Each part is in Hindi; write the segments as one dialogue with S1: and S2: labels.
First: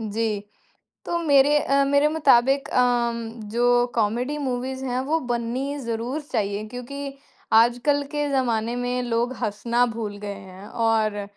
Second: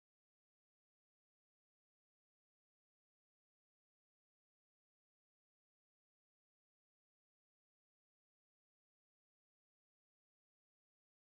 S1: जी, तो मेरे अ, मेरे मुताबिक अम, जो कॉमेडी मूवीज़ हैं, वो बननी ज़रूर चाहिए क्योंकि आजकल के ज़माने में लोग हँसना भूल गए हैं। और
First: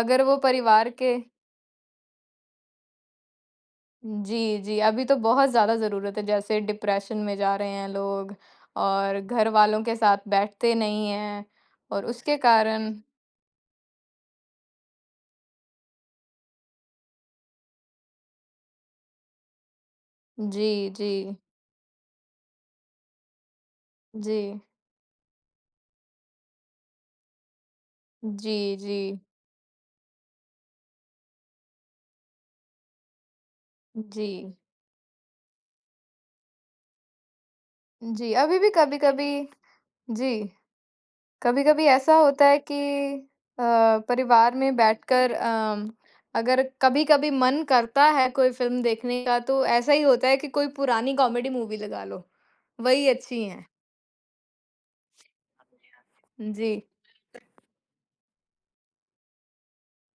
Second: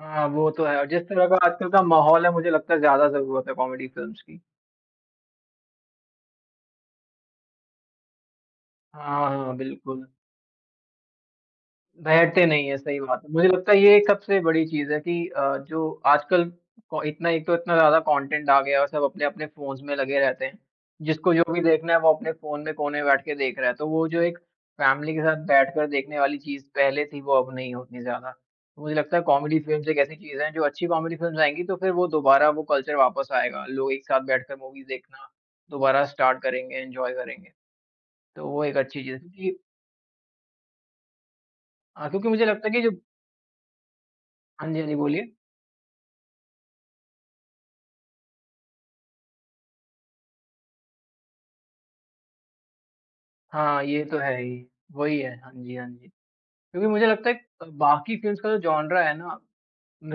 S1: अगर वो
S2: वो तो है और
S1: परिवार
S2: जिस
S1: के
S2: तरह का आजकल का माहौल है मुझे लगता है ज़्यादा ज़रूरत है कॉमेडी फिल्म्स
S1: हुँ,
S2: की।
S1: जी, जी। अभी तो बहुत ज़्यादा ज़रूरत है, जैसे डिप्रेशन में जा रहे हैं लोग और
S2: हाँ, हाँ,
S1: घरवालों के
S2: बिल्कुल।
S1: साथ बैठते नहीं हैं। और उसके
S2: बैठते नहीं है,
S1: कारण
S2: सही बात है, मुझे लगता है ये एक सबसे बड़ी चीज़ है कि अ, जो आजकल प इतना एक तो इतना ज़्यादा कॉन्टेंट आ गया है और सब अपने-अपने फ़ोन्स में लगे रहते हैं।
S1: जी,
S2: जिसको
S1: जी।
S2: जो भी देखना है वो अपने फ़ोन में कोने में बैठ के देख रहा है, तो वो जो एक
S1: जी।
S2: फैमिली के साथ बैठकर देखने वाली चीज़ पहले थी, वो अब नहीं होती है उतनी ज़्यादा।
S1: जी,
S2: तो मुझे लगता है
S1: जी।
S2: कॉमेडी फिल्म्स एक ऐसी चीज़ हैं, जो अच्छी कॉमेडी फिल्म्स आएँगी तो फिर वो दोबारा वो कल्चर वापस आएगा। लोग एक साथ
S1: जी।
S2: बैठकर मूवीज देखना दोबारा स्टार्ट करेंगे, एन्जॉय करेंगे।
S1: जी,
S2: तो
S1: अभी
S2: वो
S1: भी
S2: एक अच्छी चीज़ है
S1: कभी-कभी
S2: कि
S1: जी। कभी-कभी
S2: हाँ,
S1: ऐसा
S2: क्योंकि
S1: होता
S2: मुझे
S1: है
S2: लगता है
S1: कि
S2: कि जो
S1: अ, परिवार
S2: हाँ
S1: में
S2: जी, हाँ जी,
S1: बैठकर
S2: बोलिए।
S1: अम, अगर कभी-कभी मन करता है कोई फ़िल्म देखने का, तो ऐसा ही होता है कि कोई पुरानी कॉमेडी मूवी लगा लो। वही अच्छी हैं।
S2: हाँ, ये तो है ही, वही है हाँ जी, हाँ जी।
S1: जी।
S2: क्योंकि मुझे लगता है क बाकी फिल्म्स का जो जॉनरा है ना,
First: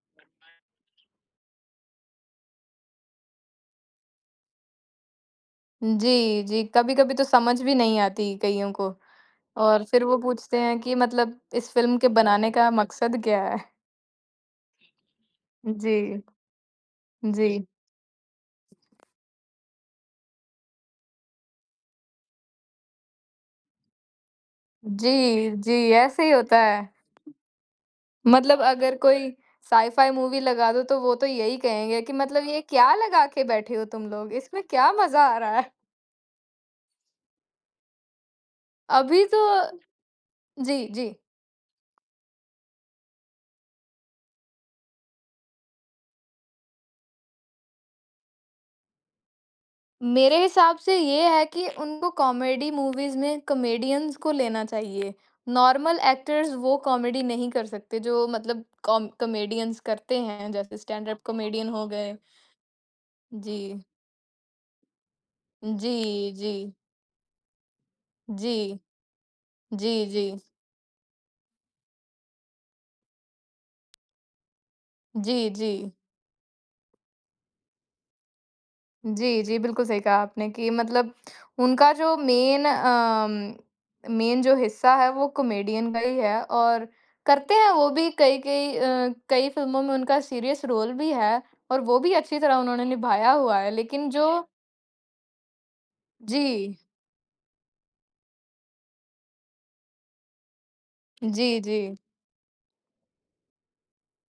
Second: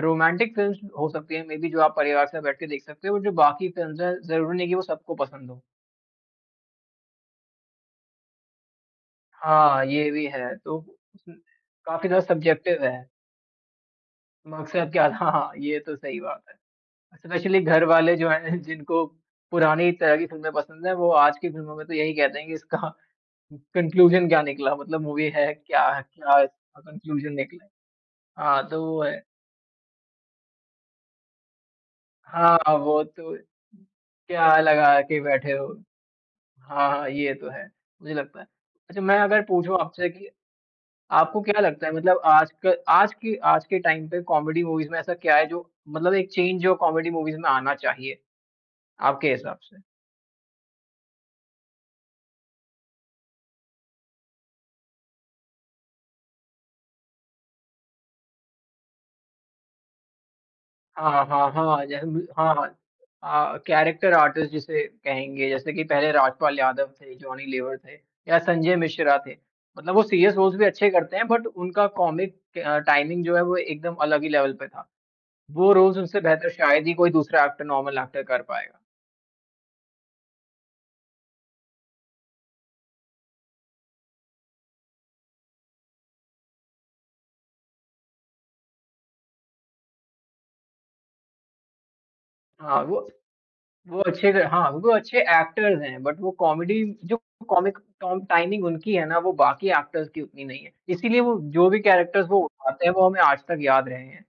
S2: रोमांटिक फिल्म्स हो सकती हैं, मेबी जो आप परिवार से साथ बैठ के देख सकते हो और जो बाकी फिल्म्स है, ज़रूरी नहीं है कि वो सबको पसंद हों।
S1: जी, जी। कभी-कभी तो समझ भी नहीं आती, कइयों को और
S2: हाँ,
S1: फिर
S2: ये
S1: वो
S2: भी है,
S1: पूछते हैं
S2: तो
S1: कि मतलब इस फ़िल्म
S2: काफ़ी
S1: के
S2: ज़्यादा
S1: बनाने का
S2: सब्जेक्टिव है।
S1: मकसद क्या है?
S2: मकसद क्या था? हाँ, ये तो
S1: जी।
S2: सही बात है। स्पेशली
S1: जी।
S2: घर वाले जो हैं, जिनको पुरानी तरह की फिल्में पसंद हैं वो आज कि फिल्मों में तो यही कहते है कि इसका कन्क्लूज़न क्या निकला? मतलब मूवी
S1: जी,
S2: है,
S1: जी।
S2: क्या है,
S1: ऐसे ही
S2: क्या
S1: होता
S2: इसका
S1: है।
S2: कन्क्लूज़न निकला है।
S1: मतलब
S2: हाँ, तो
S1: अगर
S2: वो है।
S1: कोई साइ फाइ मूवी लगा दो, तो वो तो यही कहेंगे कि मतलब
S2: हाँ,
S1: ये क्या
S2: वो
S1: लगा
S2: तो
S1: के बैठे हो तुम लोग?
S2: क्या
S1: इसमें क्या
S2: लगा के
S1: मज़ा आ
S2: बैठे
S1: रहा
S2: हो।
S1: है।
S2: हाँ, ये तो है, मुझे लगता है। अच्छा, मैं
S1: अभी तो
S2: अगर पूछूँ आपसे कि
S1: जी, जी।
S2: आपको क्या लगता है मतलब आजक आज की आज के टाइम पे कॉमेडी मूवीज में ऐसा क्या है जो मतलब एक चेंज जो कॉमेडी मूवीज में आना चाहिए? आपके हिसाब से।
S1: मेरे हिसाब से ये है कि उनको कॉमेडी मूवीज़ में कॉमेडियन्स को लेना चाहिए, नॉर्मल एक्टर्स वो कॉमेडी नहीं कर सकते जो मतलब कॉम कॉमेडियन्स करते हैं, जैसे स्टैंड अप
S2: हाँ, हाँ, हाँ,
S1: कॉमेडियन
S2: हाँ।
S1: हो
S2: जैसे
S1: गए।
S2: कि हाँ, हाँ अ,
S1: जी।
S2: कैरेक्टर आर्टिस्ट जिसे कहेंगे, जैसे कि पहले
S1: जी,
S2: राजपाल
S1: जी।
S2: यादव थे, जॉनी लेवर थे या संजय
S1: जी।
S2: मिश्रा थे। मतलब वो
S1: जी,
S2: सीरियस
S1: जी।
S2: रोल्स भी अच्छे करते हैं, बट उनका कॉमिक अ, टाइमिंग जो है, वो एकदम अलग ही लेवल पे था।
S1: जी,
S2: वो
S1: जी।
S2: रोल्स उनसे बेहतर शायद ही कोई दूसरा एक्टर, नॉर्मल एक्टर कर पाएगा।
S1: जी, जी। बिल्कुल सही कहा आपने कि मतलब उनका जो मेन अम, मेन जो हिस्सा है वो कॉमेडियन का ही है। और करते हैं वो भी कई-कई अ, कई फ़िल्मों में उनका सीरियस रोल भी है और वो भी अच्छी तरह
S2: हाँ,
S1: उन्होंने
S2: वो
S1: निभाया हुआ है।
S2: वो
S1: लेकिन जो
S2: अच्छे थे हाँ, वो अच्छे एक्टर्स हैं, बट वो कॉमेडी
S1: जी।
S2: जो कॉमिक टॉम टाइमिंग उनकी है ना, वो बाकी एक्टर्स की उतनी नहीं है। इसीलिए वो
S1: जी,
S2: जो भी
S1: जी।
S2: कैरेक्टर वो उठाते हैं, वो हमें आज तक याद रहे हैं।